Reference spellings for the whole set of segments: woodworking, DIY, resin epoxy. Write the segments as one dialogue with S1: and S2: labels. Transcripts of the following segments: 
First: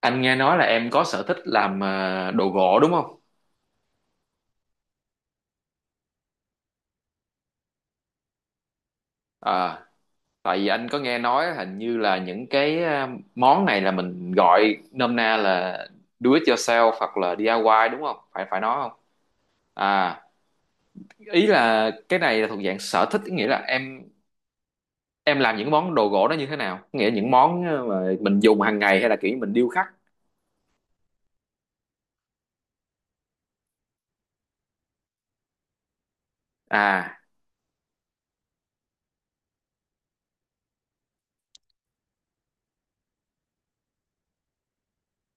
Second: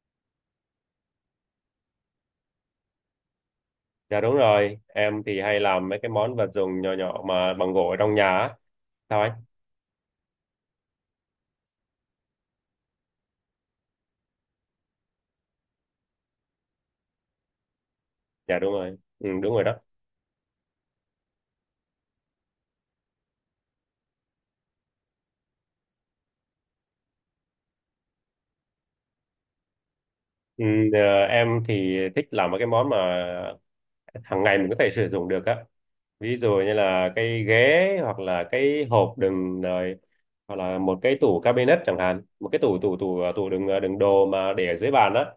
S1: Anh nghe nói là em có sở thích làm đồ gỗ đúng không?
S2: Dạ đúng rồi, em thì hay làm mấy cái món vật dụng nhỏ nhỏ mà bằng gỗ ở trong nhà á. Sao anh?
S1: À, tại vì anh có nghe nói hình như là những cái món này là mình gọi nôm na là do it yourself hoặc là DIY đúng không? Phải
S2: Dạ
S1: phải
S2: đúng
S1: nói
S2: rồi,
S1: không?
S2: ừ, đúng rồi đó.
S1: À, ý là cái này là thuộc dạng sở thích, nghĩa là em làm những món đồ gỗ đó như thế nào? Nghĩa là những món mà mình dùng hàng ngày hay là kiểu như mình điêu khắc?
S2: Ừ, ờ, em thì thích làm mấy cái món mà hàng ngày mình có thể sử dụng được á. Ví dụ như là
S1: À,
S2: cái ghế hoặc là cái hộp đựng rồi, hoặc là một cái tủ cabinet chẳng hạn, một cái tủ tủ tủ ờ, tủ đựng đồ mà để ở dưới bàn đó.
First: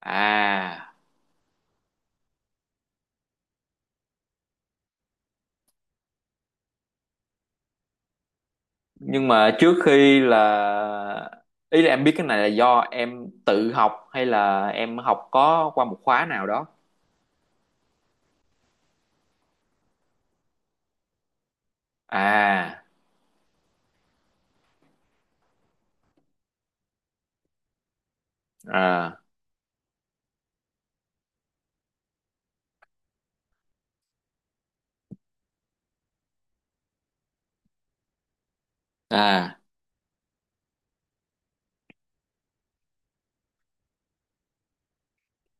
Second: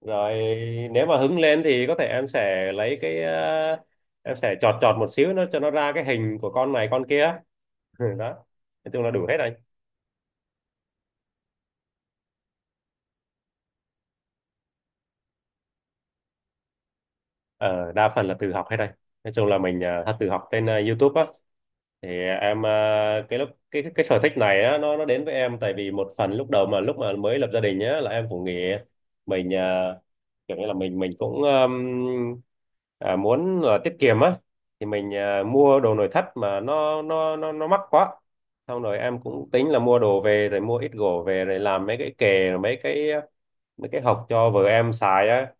S2: Rồi
S1: à,
S2: nếu mà hứng lên thì có thể em sẽ chọt chọt một xíu nó cho nó ra cái hình của con này con kia. Ừ, đó, nói chung là đủ
S1: nhưng
S2: hết đây,
S1: mà trước khi là ý là em biết cái này là do em tự học hay là em học có qua một khóa nào đó.
S2: ờ, đa phần là tự học hết đây, nói chung là mình tự học trên YouTube á. Thì
S1: À,
S2: cái lúc cái sở thích này á nó đến với em, tại vì một phần lúc đầu mà lúc mà mới lập gia đình nhá là em cũng nghĩ
S1: à,
S2: mình kiểu như là mình cũng muốn là tiết kiệm á, thì mình mua đồ nội thất mà nó mắc quá. Xong rồi em cũng
S1: à,
S2: tính là mua đồ về rồi mua ít gỗ về rồi làm mấy cái kệ, mấy cái, mấy cái hộc cho vợ em xài á.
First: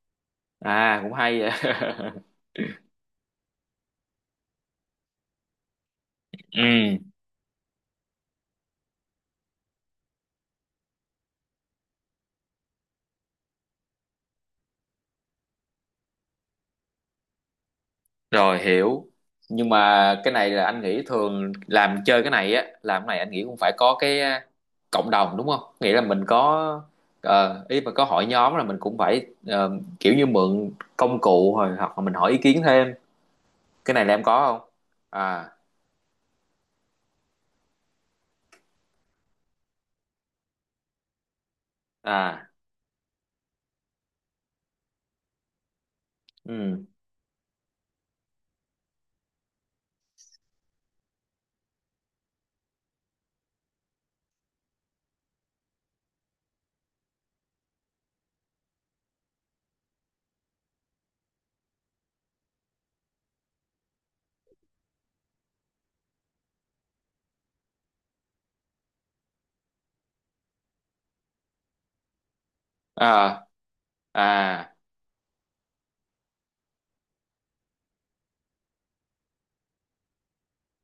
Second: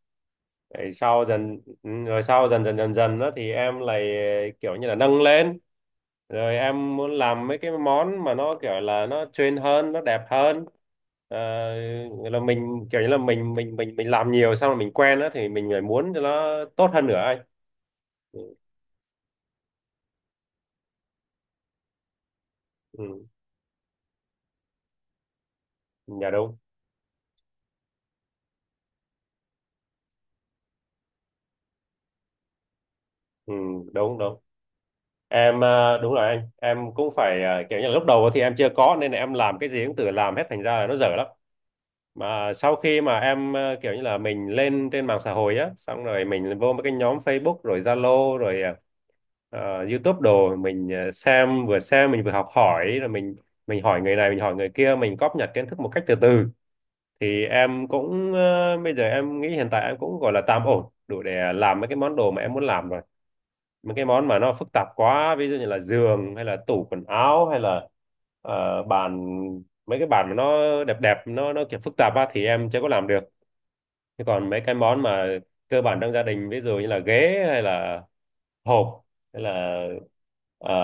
S2: Rồi
S1: à, cũng
S2: sau
S1: hay vậy.
S2: dần, ừ, rồi sau dần dần đó thì em lại kiểu như là nâng lên, rồi em
S1: Ừ,
S2: muốn làm mấy cái món mà nó kiểu là nó trend hơn, nó đẹp hơn. Ờ, nghĩa là mình kiểu như là mình làm nhiều xong rồi mình quen đó thì mình lại muốn cho nó tốt hơn nữa anh. Ừ,
S1: rồi hiểu. Nhưng mà cái này là anh nghĩ thường làm chơi cái này á làm cái này
S2: ừ,
S1: anh nghĩ cũng phải có cái cộng đồng đúng không, nghĩa là mình
S2: dạ đúng,
S1: có ý mà có hội nhóm là mình cũng phải kiểu như mượn công cụ rồi hoặc là mình hỏi ý kiến thêm.
S2: ừ,
S1: Cái này là
S2: đúng
S1: em
S2: đúng.
S1: có không? À,
S2: Đúng rồi anh, em cũng phải kiểu như là lúc đầu thì em chưa có, nên là em làm cái gì cũng tự làm hết thành ra là nó dở lắm.
S1: à,
S2: Mà sau khi mà em kiểu như là mình lên trên mạng xã hội á, xong rồi mình vô mấy
S1: ừ,
S2: cái nhóm Facebook rồi Zalo rồi YouTube đồ, mình xem, vừa xem mình vừa học hỏi rồi mình hỏi người này mình hỏi người kia, mình cóp nhặt kiến thức một cách từ từ. Thì em cũng bây giờ em nghĩ hiện tại em cũng gọi là tạm ổn đủ để làm mấy cái món đồ mà em muốn làm rồi. Mấy cái món mà nó phức tạp quá ví dụ như là giường hay là tủ quần áo hay là bàn, mấy cái bàn mà nó đẹp đẹp, nó kiểu phức tạp á thì em chưa có làm được.
S1: à,
S2: Thế còn mấy cái
S1: à,
S2: món mà cơ bản trong gia đình ví dụ như là ghế hay là hộp hay là ờ,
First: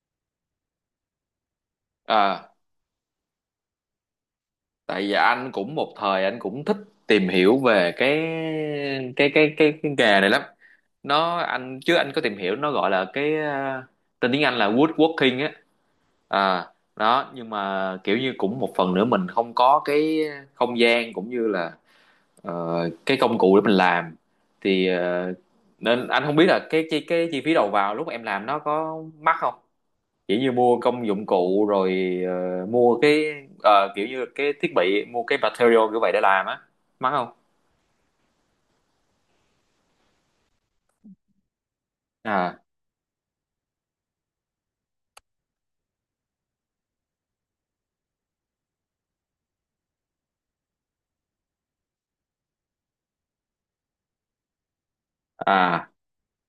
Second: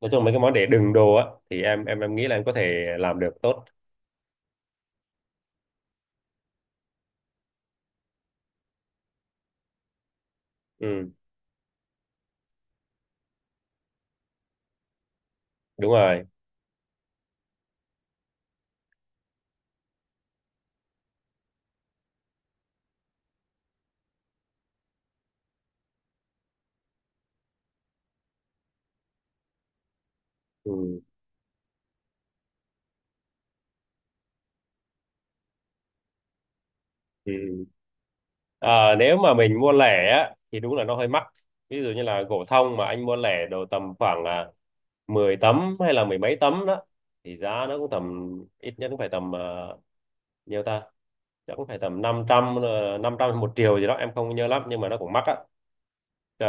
S2: nói chung mấy cái món để đựng đồ á thì em nghĩ là em có
S1: à.
S2: thể làm được tốt.
S1: Tại vì anh cũng một thời anh cũng thích tìm hiểu về cái nghề này lắm.
S2: Ừ,
S1: Nó anh chứ anh có tìm hiểu, nó gọi là cái tên tiếng Anh là woodworking á.
S2: đúng rồi.
S1: À, đó nhưng mà kiểu như cũng một phần nữa mình không có cái không gian cũng như là ờ, cái công cụ để mình làm thì nên anh không biết là cái chi phí đầu vào lúc em làm nó có mắc không, kiểu như mua
S2: Ừ,
S1: công dụng cụ rồi mua cái kiểu như cái thiết bị, mua cái material kiểu vậy để làm á, mắc không?
S2: ừ. Ừ. Ờ, nếu mà mình mua lẻ á thì đúng là nó hơi mắc. Ví dụ như là gỗ
S1: À,
S2: thông mà anh mua lẻ đồ tầm khoảng 10 tấm hay là mười mấy tấm đó thì giá nó cũng tầm, ít nhất cũng phải tầm, uh, nhiêu ta, chắc cũng phải tầm năm trăm, 500 một triệu gì đó em không nhớ lắm, nhưng mà nó cũng mắc á.
S1: à,
S2: Ờ,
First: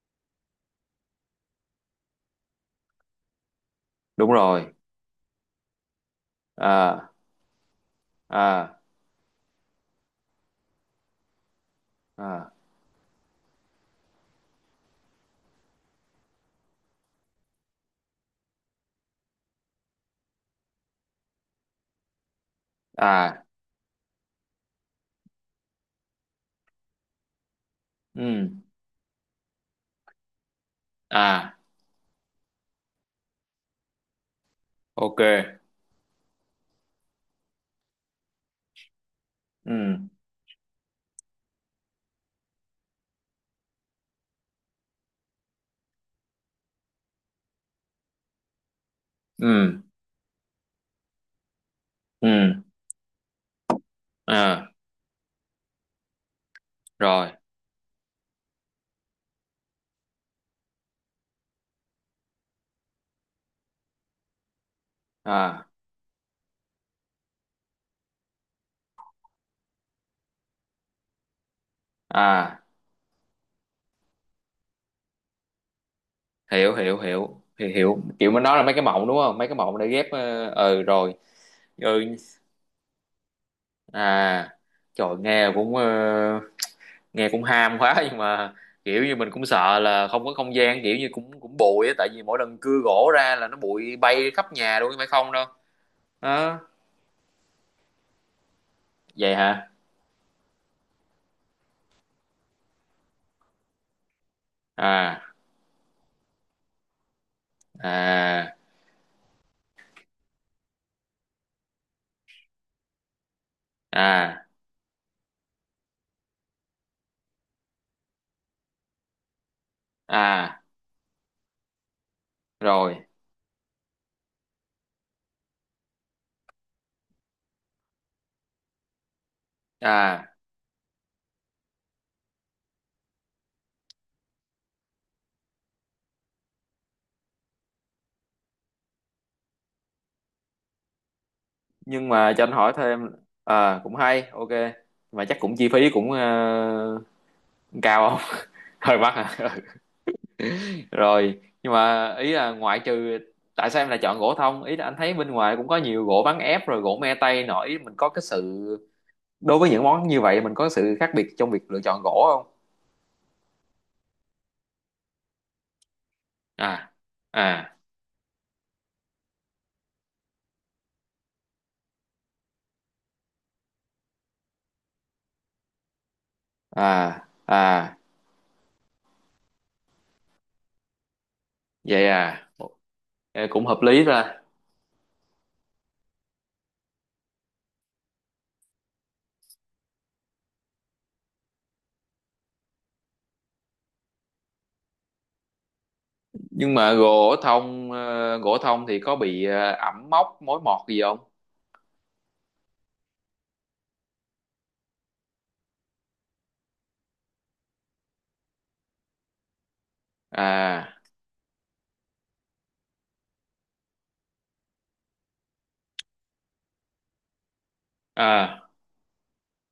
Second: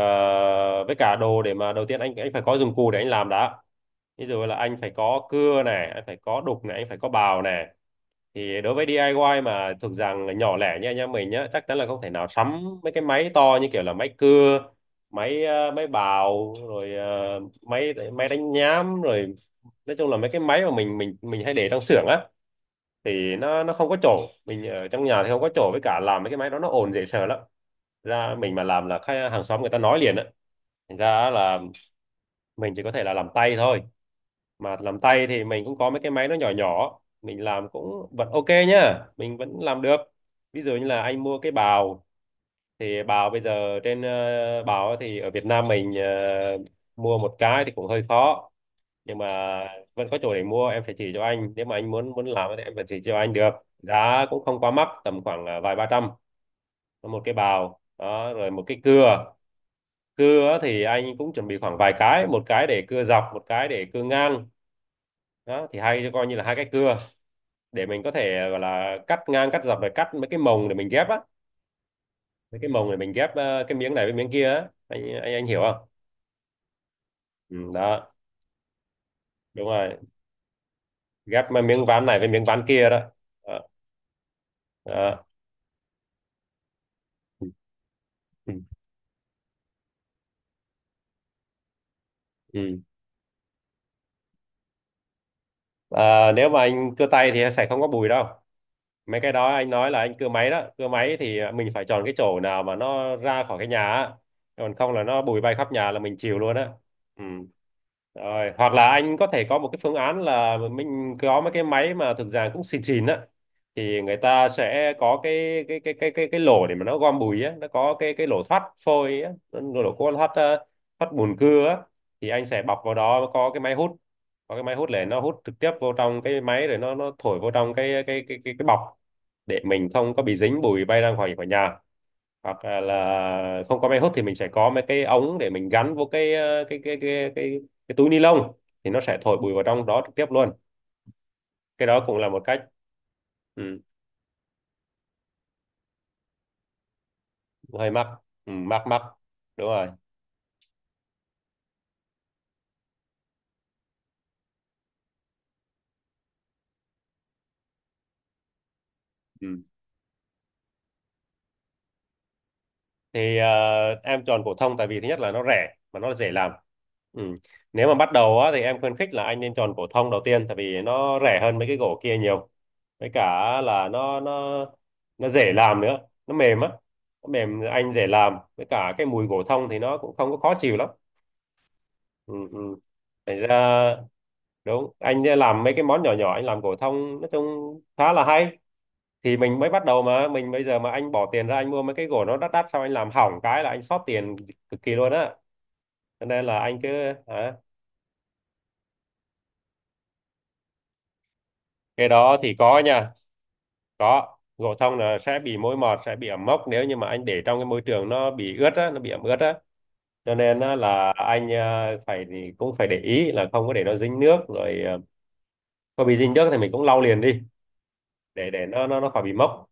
S2: với cả đồ để mà đầu tiên anh phải có dụng cụ để anh làm đã, ví
S1: đúng
S2: dụ là
S1: rồi.
S2: anh phải có cưa này, anh phải có đục này, anh phải có
S1: À,
S2: bào này. Thì đối
S1: à,
S2: với DIY mà thuộc dạng nhỏ lẻ như anh em mình nhá, chắc chắn là không thể nào
S1: à,
S2: sắm mấy cái máy to như kiểu là máy cưa, máy máy bào rồi máy máy đánh nhám rồi, nói chung là mấy cái máy mà mình hay để trong xưởng á, thì
S1: à,
S2: nó không có chỗ, mình ở trong nhà thì không có chỗ, với cả làm mấy cái máy đó nó ồn dễ sợ lắm. Ra
S1: ừ,
S2: mình mà làm là khách hàng xóm người ta nói liền á, thành ra
S1: à,
S2: là mình chỉ có thể là làm tay thôi. Mà làm
S1: ok.
S2: tay thì mình cũng có mấy cái máy nó nhỏ nhỏ mình làm cũng vẫn ok nhá, mình vẫn
S1: Ừ,
S2: làm được. Ví dụ như là anh mua cái bào, thì bào bây giờ bào thì ở Việt Nam mình mua một cái thì cũng hơi khó, nhưng mà
S1: ừ,
S2: vẫn có chỗ để mua, em phải chỉ cho anh, nếu mà anh muốn muốn làm
S1: ừ,
S2: thì em phải chỉ cho anh được. Giá cũng không
S1: à,
S2: quá mắc, tầm khoảng vài ba trăm. Có một
S1: rồi,
S2: cái bào đó rồi một cái cưa, cưa thì anh cũng chuẩn bị khoảng vài cái, một cái để cưa dọc, một cái để cưa ngang, đó
S1: à,
S2: thì hay coi như là hai cái cưa, để mình có thể gọi là cắt ngang cắt dọc rồi cắt mấy cái mồng để mình ghép á, mấy
S1: à.
S2: cái mồng để mình ghép cái miếng này với miếng kia á, anh hiểu không?
S1: Hiểu, hiểu, hiểu, hiểu,
S2: Ừ,
S1: hiểu.
S2: đó,
S1: Kiểu mình nói là mấy cái mộng đúng không, mấy cái
S2: đúng
S1: mộng để
S2: rồi,
S1: ghép ừ, rồi,
S2: ghép miếng ván
S1: ừ,
S2: này với miếng ván kia đó, đó.
S1: à. Trời,
S2: Đó.
S1: nghe cũng
S2: Ừ.
S1: ham quá, nhưng mà
S2: Ừ.
S1: kiểu như mình cũng sợ là không có không gian, kiểu như cũng cũng bụi á, tại vì mỗi lần cưa
S2: Ừ.
S1: gỗ ra là nó bụi bay khắp nhà luôn phải không đâu.
S2: Ờ, nếu mà
S1: Đó,
S2: anh cưa tay thì sẽ không có bùi đâu. Mấy cái
S1: vậy
S2: đó
S1: hả.
S2: anh nói là anh cưa máy đó, cưa máy thì mình phải chọn cái chỗ nào mà nó ra khỏi cái nhà á, còn không là nó
S1: À,
S2: bụi bay khắp nhà là mình chịu luôn á. Ừ. Rồi
S1: à,
S2: hoặc là anh có thể có một cái phương án là mình có mấy cái máy mà thực ra cũng xịn xịn á, thì người
S1: à,
S2: ta sẽ có cái lỗ để mà nó gom bụi á, nó có cái lỗ thoát phôi á, nó lỗ có thoát
S1: à,
S2: ờ, thoát bùn cưa á. Thì anh sẽ bọc vào
S1: rồi,
S2: đó có cái máy hút, có cái máy hút để nó hút trực tiếp vô trong cái máy rồi nó thổi vô trong cái bọc, để mình không có
S1: à.
S2: bị dính bụi bay ra ngoài khỏi nhà. Hoặc là không có máy hút thì mình sẽ có mấy cái ống để mình gắn vô cái ờ, cái túi ni lông, thì nó sẽ thổi bụi vào trong đó trực tiếp luôn, cái đó
S1: Nhưng
S2: cũng là
S1: mà
S2: một
S1: cho anh
S2: cách.
S1: hỏi thêm.
S2: Ừ,
S1: À, cũng hay, ok. Mà chắc cũng chi phí cũng
S2: hơi mắc.
S1: cao không?
S2: Ừ, mắc
S1: Hơi
S2: mắc.
S1: mắc hả.
S2: Đúng rồi.
S1: Rồi nhưng mà ý là ngoại trừ, tại sao em lại chọn gỗ thông? Ý là anh thấy bên ngoài cũng có nhiều gỗ ván ép rồi gỗ me tây nổi, mình có cái sự đối
S2: Ừ.
S1: với những món như vậy, mình có sự khác biệt trong việc lựa chọn gỗ không?
S2: Thì em chọn phổ thông tại vì thứ nhất là nó rẻ mà nó dễ làm.
S1: À,
S2: Ừ.
S1: à,
S2: Nếu mà bắt đầu á thì em khuyến khích là anh nên chọn phổ thông đầu tiên, tại vì nó rẻ hơn mấy cái gỗ kia nhiều, với cả là nó dễ làm nữa, nó mềm á,
S1: à,
S2: nó mềm anh
S1: à,
S2: dễ làm, với cả cái mùi gỗ thông thì nó cũng không có khó chịu lắm.
S1: vậy
S2: Ừ,
S1: à.
S2: ừ. Thành
S1: Ờ, cũng hợp
S2: ra,
S1: lý ra.
S2: đúng, anh làm mấy cái món nhỏ nhỏ anh làm gỗ thông nói chung khá là hay. Thì mình mới bắt đầu mà mình bây giờ mà anh bỏ tiền ra anh mua mấy cái gỗ nó đắt đắt xong anh làm hỏng cái là anh sót tiền cực kỳ luôn á, cho nên là
S1: Nhưng
S2: anh cứ.
S1: mà
S2: Hả?
S1: gỗ thông thì có bị ẩm mốc mối mọt gì không?
S2: Cái đó thì có nha, có, gỗ thông là sẽ bị mối mọt, sẽ bị ẩm mốc, nếu như mà anh để trong cái môi trường nó bị ướt á, nó bị ẩm ướt á. Cho nên á,
S1: À,
S2: là anh phải, thì cũng phải để ý là không có để nó dính nước rồi, có bị dính nước thì mình cũng lau liền đi, để
S1: à,
S2: nó khỏi bị mốc.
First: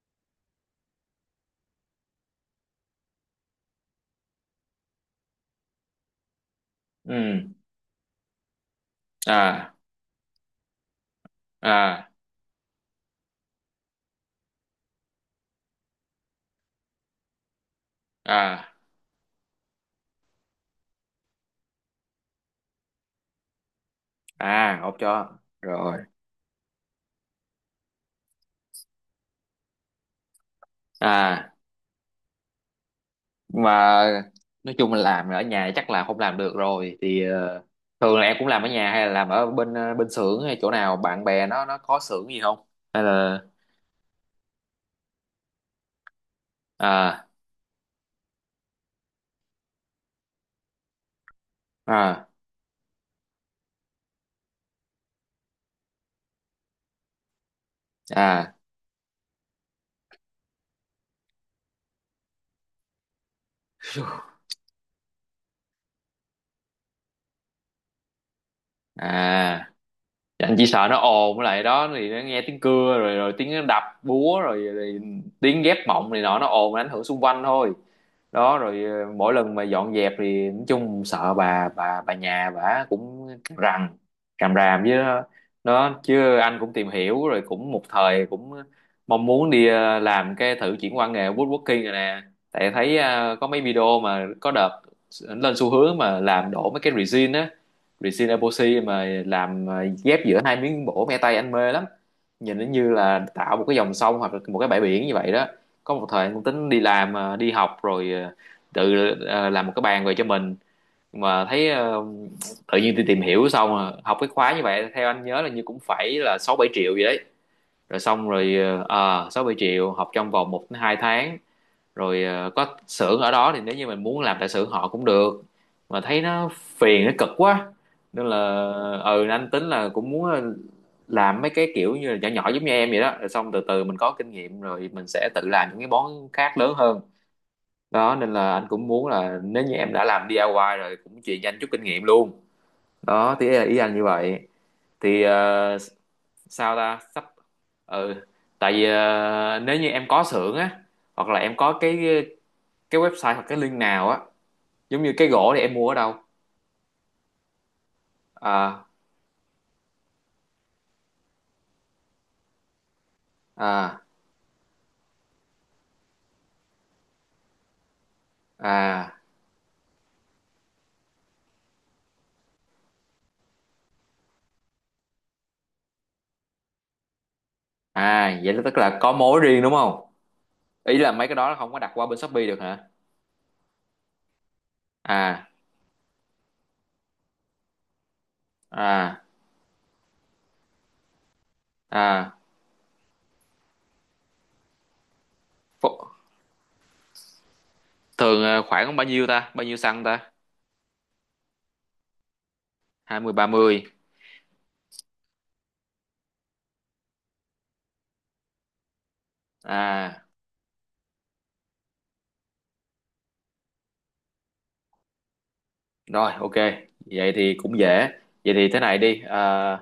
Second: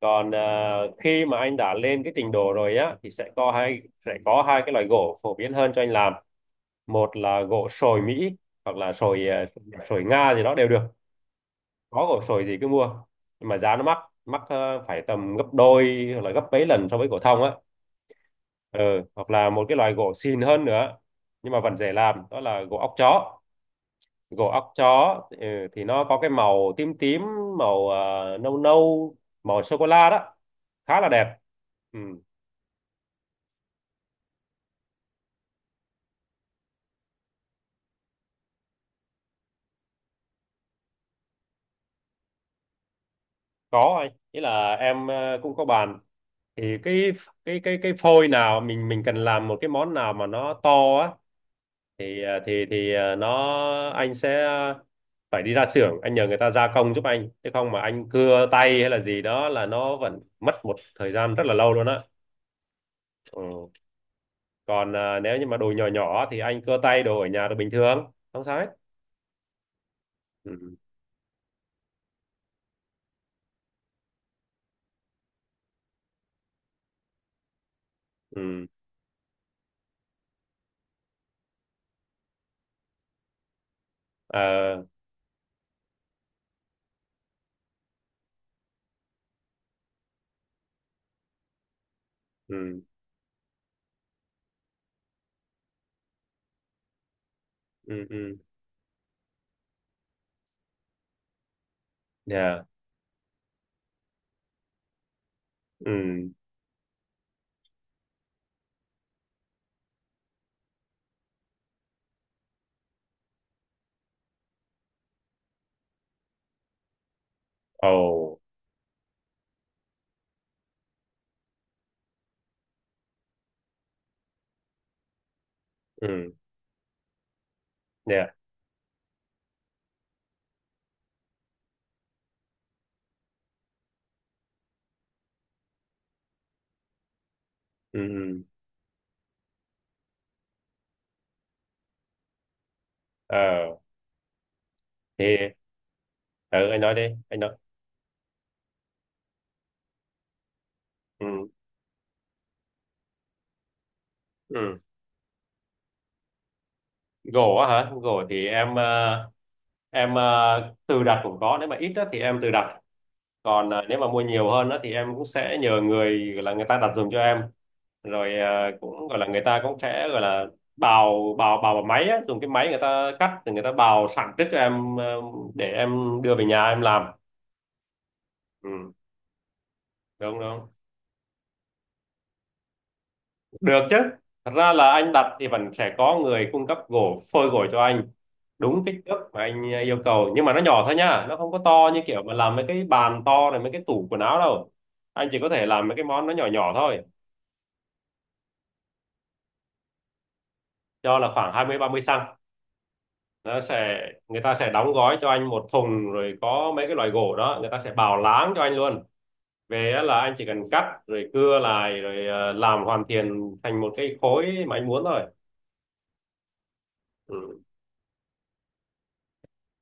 S2: Còn khi mà anh đã lên cái trình độ rồi á thì sẽ có hai cái loại gỗ phổ biến hơn cho anh làm, một là
S1: ừ,
S2: gỗ sồi Mỹ, hoặc là sồi ờ,
S1: à,
S2: sồi Nga gì đó đều được, có
S1: à,
S2: gỗ sồi gì cứ mua. Nhưng mà giá nó mắc, mắc phải tầm gấp đôi hoặc là gấp mấy lần so với gỗ thông á.
S1: à,
S2: Ừ, hoặc là một cái loại gỗ xịn hơn nữa nhưng mà vẫn dễ làm đó là gỗ óc chó, gỗ óc
S1: à ổn
S2: chó,
S1: cho
S2: ừ, thì nó
S1: rồi,
S2: có cái màu tím tím, màu nâu nâu, màu sô cô la đó, khá là đẹp.
S1: à.
S2: Ừ.
S1: Nhưng mà nói chung là làm ở nhà chắc là không làm được rồi thì thường là em cũng làm ở nhà hay là làm ở bên bên xưởng hay chỗ nào bạn bè nó có xưởng gì không, hay là.
S2: Có anh, ý là em cũng có bàn, thì cái
S1: À,
S2: cái cái cái phôi nào mình cần làm một cái món nào mà nó to á thì
S1: à,
S2: à, thì thì à, nó anh sẽ phải đi ra xưởng anh nhờ người ta gia công giúp anh, chứ không mà anh cưa
S1: à,
S2: tay hay là gì đó là nó vẫn mất một thời gian rất là lâu luôn á. Ừ. Còn nếu như mà đồ nhỏ nhỏ thì anh cưa tay đồ ở nhà đồ bình thường không sao hết.
S1: à. Dạ, anh chỉ
S2: Ừ.
S1: sợ nó ồn, với lại đó thì nó nghe tiếng cưa rồi rồi tiếng đập búa rồi, tiếng ghép mộng này nọ, nó ồn ảnh hưởng xung quanh thôi. Đó
S2: Ừ.
S1: rồi mỗi lần mà dọn dẹp thì nói chung sợ bà nhà bà cũng rằn
S2: Ờ.
S1: ràm ràm với nó. Đó, chứ anh cũng tìm hiểu rồi, cũng một thời cũng mong muốn đi làm cái thử chuyển qua nghề woodworking rồi nè. Tại
S2: Ừ.
S1: thấy có mấy video mà có đợt lên xu hướng mà làm đổ mấy cái resin á,
S2: Ừ.
S1: resin
S2: Ừ.
S1: epoxy mà làm ghép giữa hai miếng gỗ me tây, anh mê lắm. Nhìn
S2: Yeah.
S1: nó như là tạo một cái dòng sông hoặc là một cái bãi biển như vậy đó. Có một
S2: Ừ.
S1: thời anh cũng tính đi học rồi làm một cái bàn về cho mình, mà thấy tự nhiên đi tìm hiểu xong học cái khóa như vậy theo anh nhớ là như cũng phải là 6-7 triệu gì đấy.
S2: Ồ.
S1: Rồi xong rồi sáu bảy triệu học trong vòng 1 đến 2 tháng. Rồi có xưởng ở đó thì nếu như mình muốn làm tại xưởng họ cũng được, mà thấy
S2: Ừ.
S1: nó phiền nó cực quá. Nên
S2: Yeah.
S1: là ừ, anh tính là cũng muốn làm mấy cái kiểu như là nhỏ nhỏ giống như em vậy đó, rồi xong từ từ mình có kinh nghiệm rồi mình sẽ tự làm những cái món khác lớn hơn.
S2: Ừ.
S1: Đó nên
S2: Ừ.
S1: là anh cũng muốn là nếu như em đã làm DIY rồi cũng truyền cho anh chút kinh nghiệm luôn. Đó thì là
S2: ờ
S1: ý anh như vậy thì
S2: thì ừ,
S1: sao
S2: anh nói
S1: ta
S2: đi,
S1: sắp.
S2: anh nói.
S1: Ừ, tại vì nếu như em có xưởng á hoặc
S2: Ừ.
S1: là em có cái website hoặc cái link nào á,
S2: Ừ.
S1: giống như cái gỗ thì em mua ở đâu?
S2: Gỗ á hả? Gỗ thì em
S1: À,
S2: tự đặt cũng có, nếu mà ít á thì em tự đặt, còn nếu
S1: à,
S2: mà mua nhiều hơn á thì em cũng sẽ nhờ người, gọi là người ta đặt giùm cho em. Rồi cũng
S1: à,
S2: gọi là người ta cũng sẽ gọi là bào bào bào bằng máy á, dùng cái máy người ta cắt rồi người ta bào sẵn trước cho em để em đưa về nhà em làm.
S1: à, vậy là tức
S2: Ừ,
S1: là có mối riêng đúng không?
S2: đúng đúng.
S1: Ý là mấy cái đó không có đặt qua bên Shopee được hả?
S2: Được chứ. Thật ra là anh đặt thì
S1: À,
S2: vẫn sẽ có người cung cấp gỗ phôi gỗ cho anh đúng kích thước
S1: à,
S2: mà anh yêu cầu, nhưng mà nó nhỏ thôi nha, nó không có to như kiểu mà
S1: à.
S2: làm mấy cái bàn to này, mấy cái tủ quần áo đâu. Anh chỉ có thể làm mấy cái
S1: Ph-
S2: món nó nhỏ nhỏ thôi.
S1: Thường khoảng bao nhiêu ta bao nhiêu xăng ta,
S2: Cho là khoảng 20 30 xăng,
S1: hai mươi ba
S2: nó
S1: mươi
S2: sẽ, người ta sẽ đóng gói cho anh một thùng rồi có mấy cái loại gỗ đó người ta sẽ bào láng cho anh luôn, về á là
S1: À,
S2: anh chỉ cần cắt rồi cưa lại rồi làm hoàn thiện thành một cái khối mà anh muốn thôi.
S1: rồi, ok, vậy thì
S2: Ừ.
S1: cũng dễ. Vậy thì thế này đi. Ờ,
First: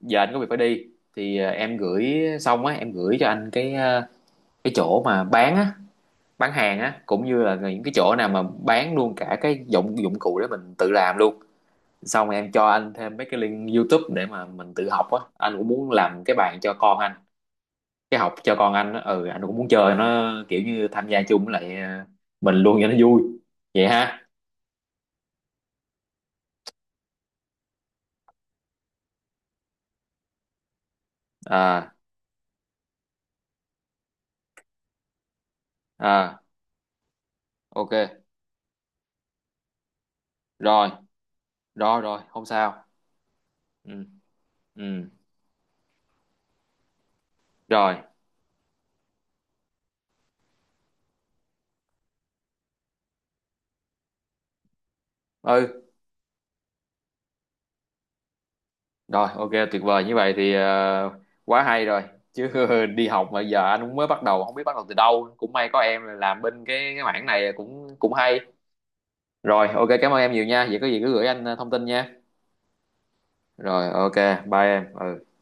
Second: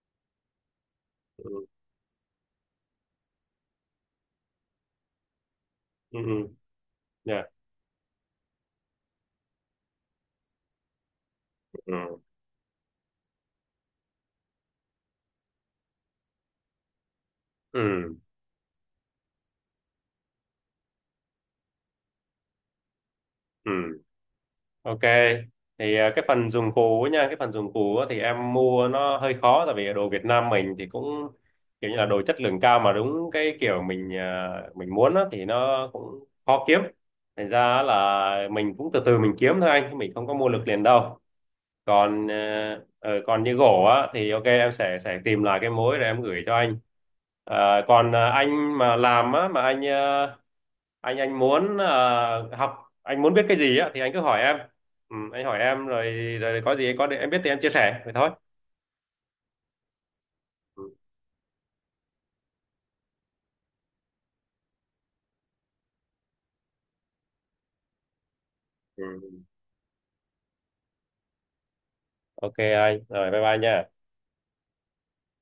S1: giờ anh có việc phải đi, thì
S2: Ừ.
S1: em gửi xong á em gửi cho anh cái chỗ mà bán á,
S2: Ừ. Ừ.
S1: bán hàng á, cũng như
S2: Yeah.
S1: là những cái chỗ nào mà bán luôn cả cái dụng dụng cụ để mình tự làm luôn.
S2: Ừ.
S1: Xong rồi em cho anh thêm mấy cái link YouTube để mà mình tự học á, anh cũng muốn làm cái bàn cho con anh.
S2: Ừ.
S1: Cái học cho con anh á, ừ, anh cũng muốn chơi nó kiểu như tham gia chung với lại mình luôn cho nó vui.
S2: Ừ,
S1: Vậy ha.
S2: ok. Thì cái phần dùng cú á thì em mua nó hơi khó, tại vì đồ Việt Nam mình thì cũng kiểu
S1: À,
S2: như là đồ chất lượng cao mà đúng cái kiểu mình muốn á thì nó cũng
S1: à,
S2: khó kiếm. Thành ra
S1: ok,
S2: là mình cũng từ từ mình kiếm thôi anh, chứ mình không có mua lực liền
S1: rồi,
S2: đâu.
S1: rồi, rồi,
S2: còn ờ,
S1: không sao.
S2: ờ, còn như gỗ
S1: Ừ,
S2: á thì ok, em sẽ
S1: ừ,
S2: sẽ tìm lại cái mối rồi em gửi cho anh. Ờ,
S1: rồi,
S2: còn anh mà làm á, mà anh anh muốn học, anh muốn biết cái gì á thì anh cứ hỏi em, ừ, anh hỏi
S1: ừ.
S2: em rồi, rồi có gì có em biết thì em chia sẻ vậy thôi.
S1: Rồi, ok, tuyệt vời. Như vậy thì
S2: Ừ.
S1: quá hay rồi. Chứ đi học mà giờ anh cũng mới bắt đầu, không biết bắt đầu từ đâu. Cũng may có em làm bên cái mảng này cũng cũng hay.
S2: Ừ. Ừ.
S1: Rồi, ok, cảm ơn em nhiều nha. Vậy có gì cứ gửi anh thông tin nha.
S2: Ok anh, rồi bye bye nha.
S1: Rồi, ok, bye em. Ừ.